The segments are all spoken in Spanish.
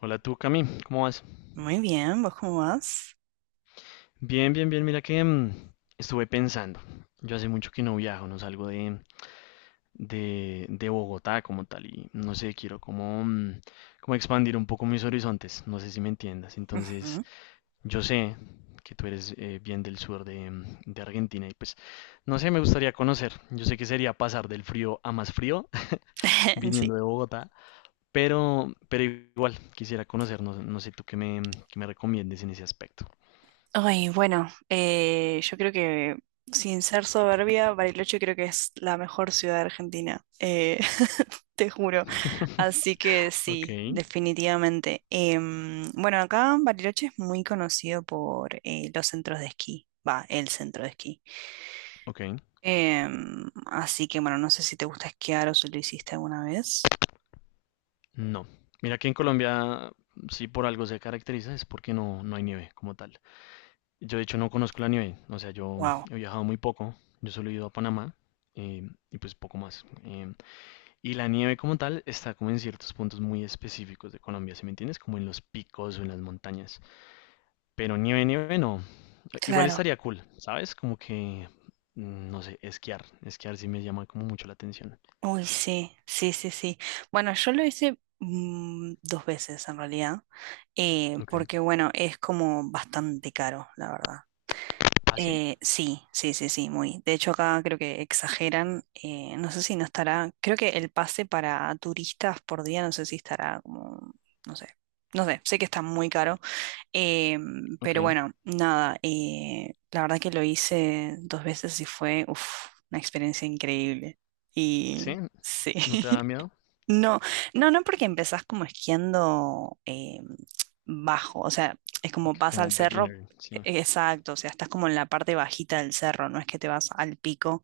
Hola tú, Cami, ¿cómo vas? Muy bien, ¿vos cómo vas? Bien, bien, bien, mira que estuve pensando. Yo hace mucho que no viajo, no salgo de, de Bogotá como tal y no sé, quiero como expandir un poco mis horizontes, no sé si me entiendas. Entonces, Ujú. yo sé que tú eres bien del sur de Argentina y pues, no sé, me gustaría conocer. Yo sé que sería pasar del frío a más frío viniendo Sí. de Bogotá, pero, igual quisiera conocer, no sé tú qué me recomiendes en ese aspecto. Ay, bueno, yo creo que sin ser soberbia, Bariloche creo que es la mejor ciudad de Argentina, te juro. Así que sí, Ok, definitivamente. Bueno, acá Bariloche es muy conocido por los centros de esquí, va, el centro de esquí. ok. Así que bueno, no sé si te gusta esquiar o si lo hiciste alguna vez. No. Mira que en Colombia, si por algo se caracteriza, es porque no hay nieve como tal. Yo, de hecho, no conozco la nieve. O sea, yo Wow. he viajado muy poco. Yo solo he ido a Panamá y pues poco más. Y la nieve como tal está como en ciertos puntos muy específicos de Colombia, ¿sí me entiendes? Como en los picos o en las montañas. Pero nieve, nieve no. Igual Claro. estaría cool, ¿sabes? Como que, no sé, esquiar. Esquiar sí me llama como mucho la atención. Uy, sí, sí, sí, sí. Bueno, yo lo hice dos veces en realidad, Ok. porque bueno, es como bastante caro, la verdad. ¿Ah, sí? Sí, sí, sí, sí, muy. De hecho, acá creo que exageran, no sé si no estará, creo que el pase para turistas por día, no sé si estará como, no sé, no sé, sé que está muy caro. Eh, Ok. pero bueno, nada, la verdad que lo hice dos veces y fue uf, una experiencia increíble. Sí, Y sí. ¿no te da miedo? No, no, no, porque empezás como esquiando bajo, o sea, es como Ok, vas como al cerro, beginner, sí. Exacto, o sea, estás como en la parte bajita del cerro, no es que te vas al pico,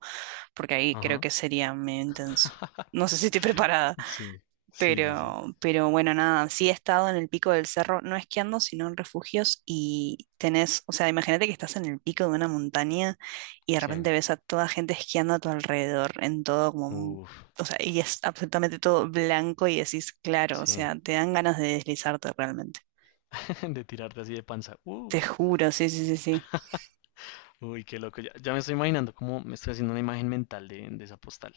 porque ahí creo Ajá, que sería medio intenso. No sé si estoy preparada. sí, sí, sí, sí. Pero bueno, nada, sí he estado en el pico del cerro, no esquiando, sino en refugios y tenés, o sea, imagínate que estás en el pico de una montaña y de Sí, repente ves a toda gente esquiando a tu alrededor, en todo como un, uff, o sea, y es absolutamente todo blanco y decís, claro, o sí. sea, te dan ganas de deslizarte realmente. De tirarte así de panza. Te juro, sí, sí, sí, sí. Uy, qué loco. Ya, ya me estoy imaginando cómo me estoy haciendo una imagen mental de, esa postal.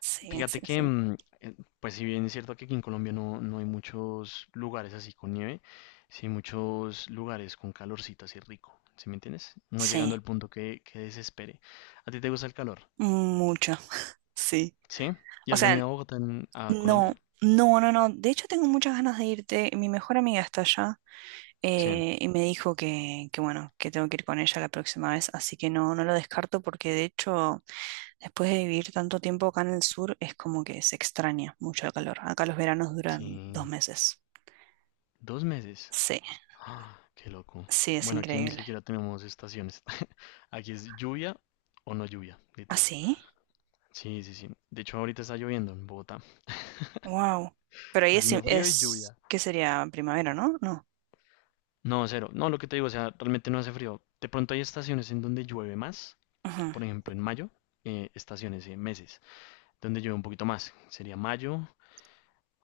Sí, sí, Fíjate que, sí. Pues si bien es cierto que aquí en Colombia no hay muchos lugares así con nieve, sí hay muchos lugares con calorcito así rico, ¿sí me entiendes? No llegando Sí, al punto que desespere. ¿A ti te gusta el calor? mucho, sí. ¿Sí? ¿Y O has sea, venido a Bogotá, a no, Colombia? no, no, no. De hecho, tengo muchas ganas de irte. Mi mejor amiga está allá. Sí. Y me dijo que bueno, que tengo que ir con ella la próxima vez, así que no, no lo descarto porque de hecho, después de vivir tanto tiempo acá en el sur, es como que se extraña mucho el calor. Acá los veranos duran dos Sí. meses. 2 meses. Sí, Ah, qué loco. sí, es Bueno, aquí ni increíble. siquiera tenemos estaciones. Aquí es lluvia o no lluvia, ¿Ah, literal. sí? Sí, sí, sí. De hecho, ahorita está lloviendo en Bogotá. Wow. Pero ahí Está es, haciendo frío y es, lluvia. ¿qué sería? Primavera, ¿no? No. No, cero. No, lo que te digo, o sea, realmente no hace frío. De pronto hay estaciones en donde llueve más. Ujú. Por ejemplo, en mayo, estaciones, meses, donde llueve un poquito más. Sería mayo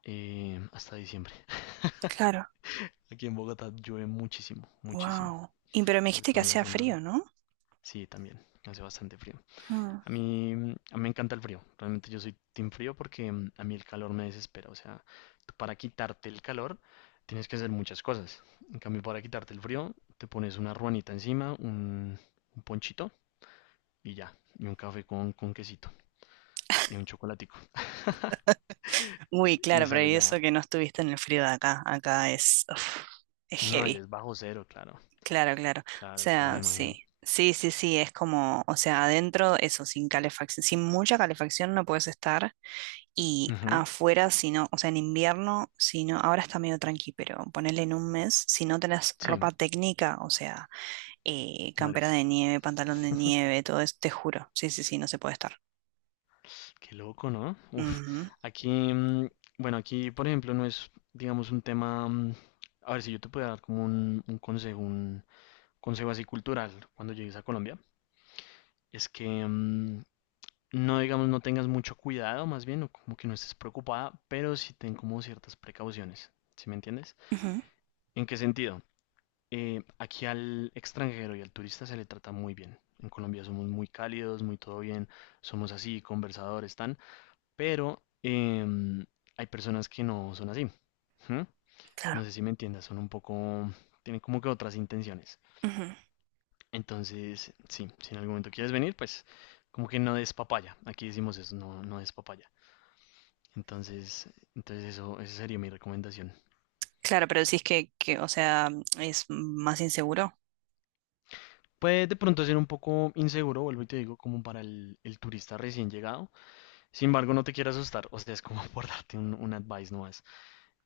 hasta diciembre. Claro. Aquí en Bogotá llueve muchísimo, muchísimo. Wow. Y pero me Sobre dijiste que todo en la hacía zona. frío, ¿no? Sí, también. Hace bastante frío. Ujú. A mí me encanta el frío. Realmente yo soy team frío porque a mí el calor me desespera. O sea, tú para quitarte el calor tienes que hacer muchas cosas. En cambio, para quitarte el frío, te pones una ruanita encima, un ponchito y ya. Y un café con quesito y un chocolatico. Uy, Y claro, pero sale y eso ya. que no estuviste en el frío de acá. Acá es, uf, es No, ya heavy. es bajo cero, claro. Claro, claro. O Claro, claro, me sea, imagino. sí. Sí, sí, sí, es como, o sea, adentro, eso, sin calefacción, sin mucha calefacción no puedes estar. Y Ujú, afuera, si no, o sea, en invierno, si no, ahora está medio tranqui, pero ponele en un mes, si no tenés sí, ropa técnica, o sea, campera mueres. de nieve, pantalón de nieve, todo eso, te juro. Sí, sí, sí, no se puede estar. Qué loco, ¿no? Uf, Ujú, aquí, bueno, aquí, por ejemplo, no es, digamos, un tema, a ver si yo te puedo dar como un consejo, un consejo así cultural cuando llegues a Colombia, es que no, digamos, no tengas mucho cuidado, más bien, o como que no estés preocupada, pero sí ten como ciertas precauciones, ¿sí me entiendes? ujú, ¿En qué sentido? Aquí al extranjero y al turista se le trata muy bien. En Colombia somos muy cálidos, muy todo bien, somos así, conversadores, tan. Pero hay personas que no son así. ¿Mm? claro. No sé si me entiendas, son un poco, tienen como que otras intenciones. Ujú. Entonces, sí, si en algún momento quieres venir, pues como que no des papaya. Aquí decimos eso, no des papaya. Entonces, eso, esa sería mi recomendación. Claro, pero decís que, o sea, es más inseguro. Puede de pronto ser un poco inseguro, vuelvo y te digo, como para el, turista recién llegado. Sin embargo, no te quiero asustar, o sea, es como por darte un advice, no.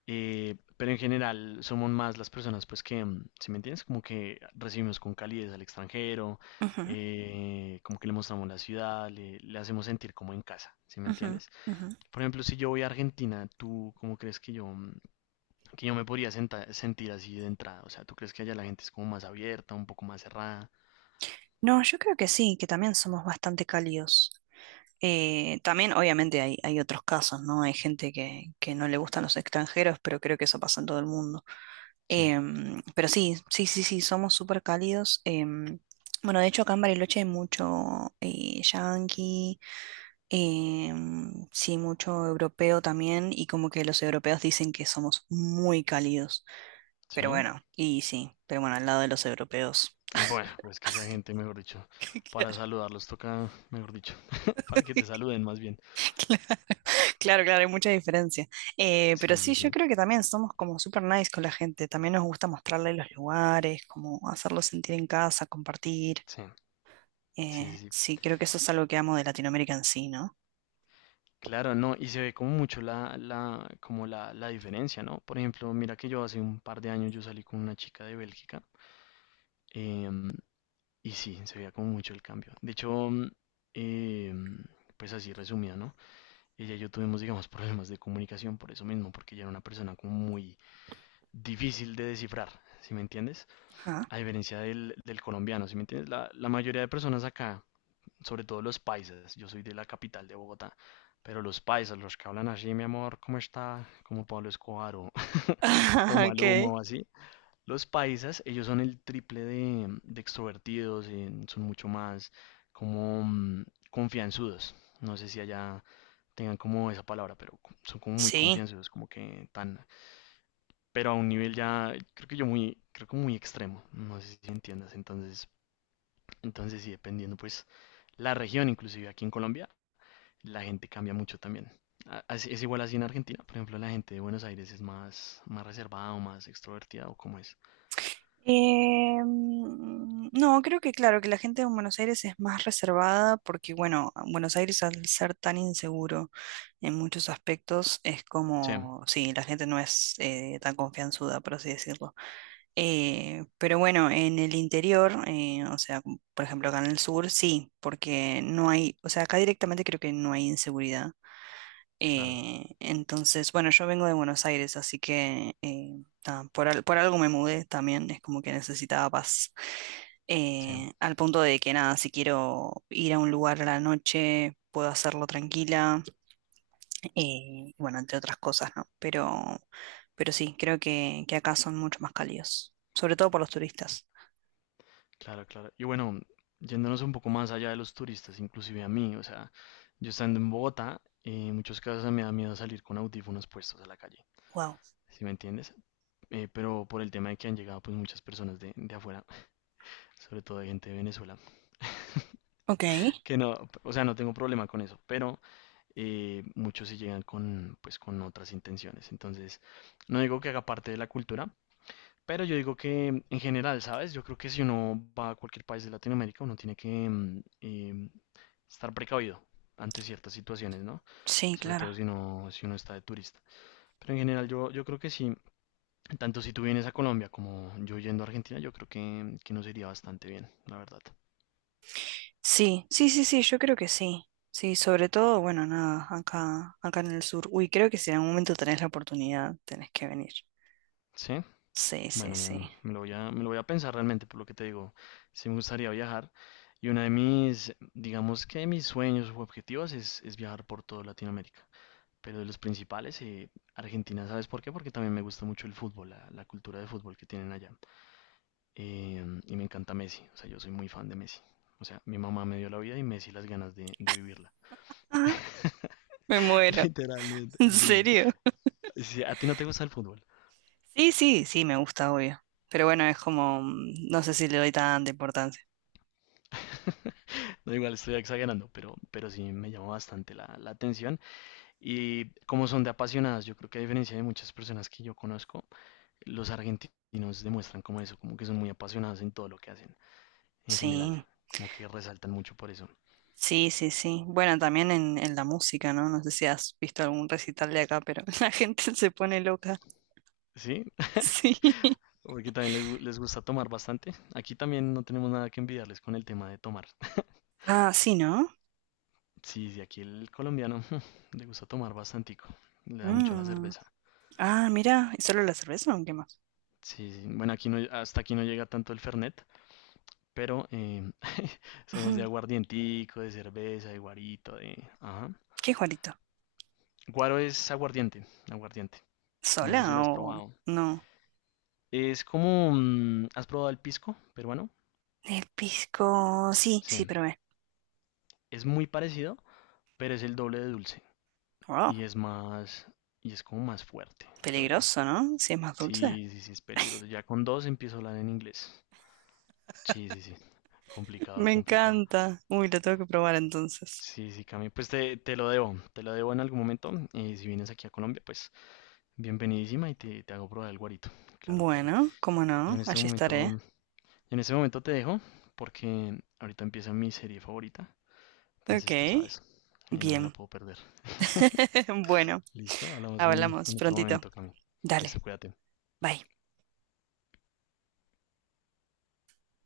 Pero en general somos más las personas, pues que, si me entiendes, como que recibimos con calidez al extranjero, Ujú, como que le mostramos la ciudad, le hacemos sentir como en casa, ¿si me ujú, entiendes? ujú. Por ejemplo, si yo voy a Argentina, ¿tú cómo crees que yo me podría sentir así de entrada? O sea, ¿tú crees que allá la gente es como más abierta, un poco más cerrada? No, yo creo que sí, que también somos bastante cálidos. También, obviamente, hay otros casos, ¿no? Hay gente que no le gustan los extranjeros, pero creo que eso pasa en todo el mundo. Sí, Pero sí, sí, sí, sí, somos súper cálidos. Bueno, de hecho, acá en Bariloche hay mucho yanqui, sí, mucho europeo también, y como que los europeos dicen que somos muy cálidos. Pero sí. bueno, y sí, pero bueno, al lado de los europeos. Bueno, pues es que esa gente, mejor dicho, para Claro. saludarlos toca, mejor dicho, para que te saluden más bien. Claro, claro, hay mucha diferencia. Pero Sí, sí, sí, sí. yo creo que también somos como super nice con la gente. También nos gusta mostrarle los lugares, como hacerlos sentir en casa, compartir. Sí, sí, Eh, sí, sí. sí, creo que eso es algo que amo de Latinoamérica en sí, ¿no? Claro, no, y se ve como mucho como la diferencia, ¿no? Por ejemplo, mira que yo hace un par de años yo salí con una chica de Bélgica em, y sí, se veía como mucho el cambio. De hecho, em, pues así resumida, ¿no? Ella y yo tuvimos, digamos, problemas de comunicación por eso mismo, porque ella era una persona como muy difícil de descifrar, ¿sí me entiendes? Ajá. A diferencia del, colombiano, ¿sí me entiendes? La mayoría de personas acá sobre todo los paisas. Yo soy de la capital de Bogotá, pero los paisas, los que hablan así, mi amor, ¿cómo está? Como Pablo Escobar o, o Maluma Ok. o así. Los paisas, ellos son el triple de extrovertidos, son mucho más como confianzudos. No sé si allá tengan como esa palabra, pero son como muy Sí, confianzudos, como que tan, pero a un nivel ya, creo que muy extremo, no sé si me entiendas. Entonces, sí, dependiendo pues la región, inclusive aquí en Colombia la gente cambia mucho también. Es igual así en Argentina. Por ejemplo, la gente de Buenos Aires es más reservada o más extrovertida o como es. No, creo que claro, que la gente en Buenos Aires es más reservada porque, bueno, Buenos Aires al ser tan inseguro en muchos aspectos es Sí, como, sí, la gente no es tan confianzuda, por así decirlo. Pero bueno, en el interior, o sea, como por ejemplo acá en el sur, sí, porque no hay, o sea, acá directamente creo que no hay inseguridad. claro, Entonces, bueno, yo vengo de Buenos Aires, así que nada, por algo me mudé también, es como que necesitaba paz. sí, Al punto de que nada, si quiero ir a un lugar a la noche, puedo hacerlo tranquila, y bueno, entre otras cosas, ¿no? Pero sí, creo que acá son mucho más cálidos, sobre todo por los turistas. claro, claro. Y bueno, yéndonos un poco más allá de los turistas, inclusive a mí, o sea, yo estando en Bogotá, en muchos casos me da miedo salir con audífonos puestos a la calle, Wow. ¿sí me entiendes? Pero por el tema de que han llegado pues muchas personas de, afuera, sobre todo de gente de Venezuela. Ok, Que no, o sea, no tengo problema con eso, pero muchos sí llegan pues con otras intenciones. Entonces, no digo que haga parte de la cultura, pero yo digo que en general, ¿sabes? Yo creo que si uno va a cualquier país de Latinoamérica, uno tiene que estar precavido ante ciertas situaciones, ¿no? sí, Sobre claro. todo si uno, está de turista. Pero en general, yo creo que sí, tanto si tú vienes a Colombia como yo yendo a Argentina, yo creo que, nos iría bastante bien, la verdad. Sí, sí, sí, sí, yo creo que sí. Sí, sobre todo, bueno, nada, acá en el sur. Uy, creo que si en algún momento tenés la oportunidad, tenés que venir. ¿Sí? Sí, sí, Bueno, sí. me lo voy a pensar realmente por lo que te digo. Sí me gustaría viajar. Y una de mis, digamos que mis sueños u objetivos es viajar por toda Latinoamérica. Pero de los principales, Argentina, ¿sabes por qué? Porque también me gusta mucho el fútbol, la cultura de fútbol que tienen allá. Y me encanta Messi, o sea, yo soy muy fan de Messi. O sea, mi mamá me dio la vida y Messi las ganas de, vivirla. Ajá, me muero. Literalmente, ¿En sí. serio? Sí. Sí, a ti no te gusta el fútbol. Sí, sí, sí, me gusta, obvio. Pero bueno, es como, no sé si le doy tanta importancia. No, igual estoy exagerando, pero sí me llama bastante la atención. Y como son de apasionados, yo creo que a diferencia de muchas personas que yo conozco, los argentinos demuestran como eso, como que son muy apasionados en todo lo que hacen, en general, Sí, como que resaltan mucho por eso. sí, sí, sí. Bueno, también en la música, ¿no? No sé si has visto algún recital de acá, pero la gente se pone loca. Sí, Sí. porque también le les gusta tomar bastante. Aquí también no tenemos nada que envidiarles con el tema de tomar. Ah, sí, ¿no? Sí, sí, aquí el colombiano le gusta tomar bastantico, le da mucho a la Mm. cerveza. Ah, mira, ¿y solo la cerveza o qué más? Sí, sí, bueno, aquí no, hasta aquí no llega tanto el fernet, pero somos de Ujú. aguardientico, de cerveza, de guarito, de... Ajá. ¿Qué Juanito? Guaro es aguardiente, aguardiente. No ¿Sola sé si lo has o probado. no? Es como, ¿has probado el pisco peruano? El pisco, sí, Sí, sí, probé. es muy parecido, pero es el doble de dulce Wow, y es más, y es como más fuerte, creo yo. peligroso, ¿no? Si es más dulce. Sí, sí, sí, es peligroso. Ya con dos empiezo a hablar en inglés. Sí, sí, sí. Complicado, Me complicado. encanta. Uy, lo tengo que probar entonces. Sí, sí, Cami, pues te lo debo, te lo debo en algún momento. Y si vienes aquí a Colombia, pues bienvenidísima y te hago probar el guarito. Claro, claro. Bueno, cómo Yo en no, este allí momento estaré. En ese momento te dejo porque ahorita empieza mi serie favorita. Ok, Entonces tú sabes, no me la bien. puedo perder. Bueno, Listo, hablamos en, hablamos en otro prontito. momento, Cami. Dale, Listo, cuídate. bye.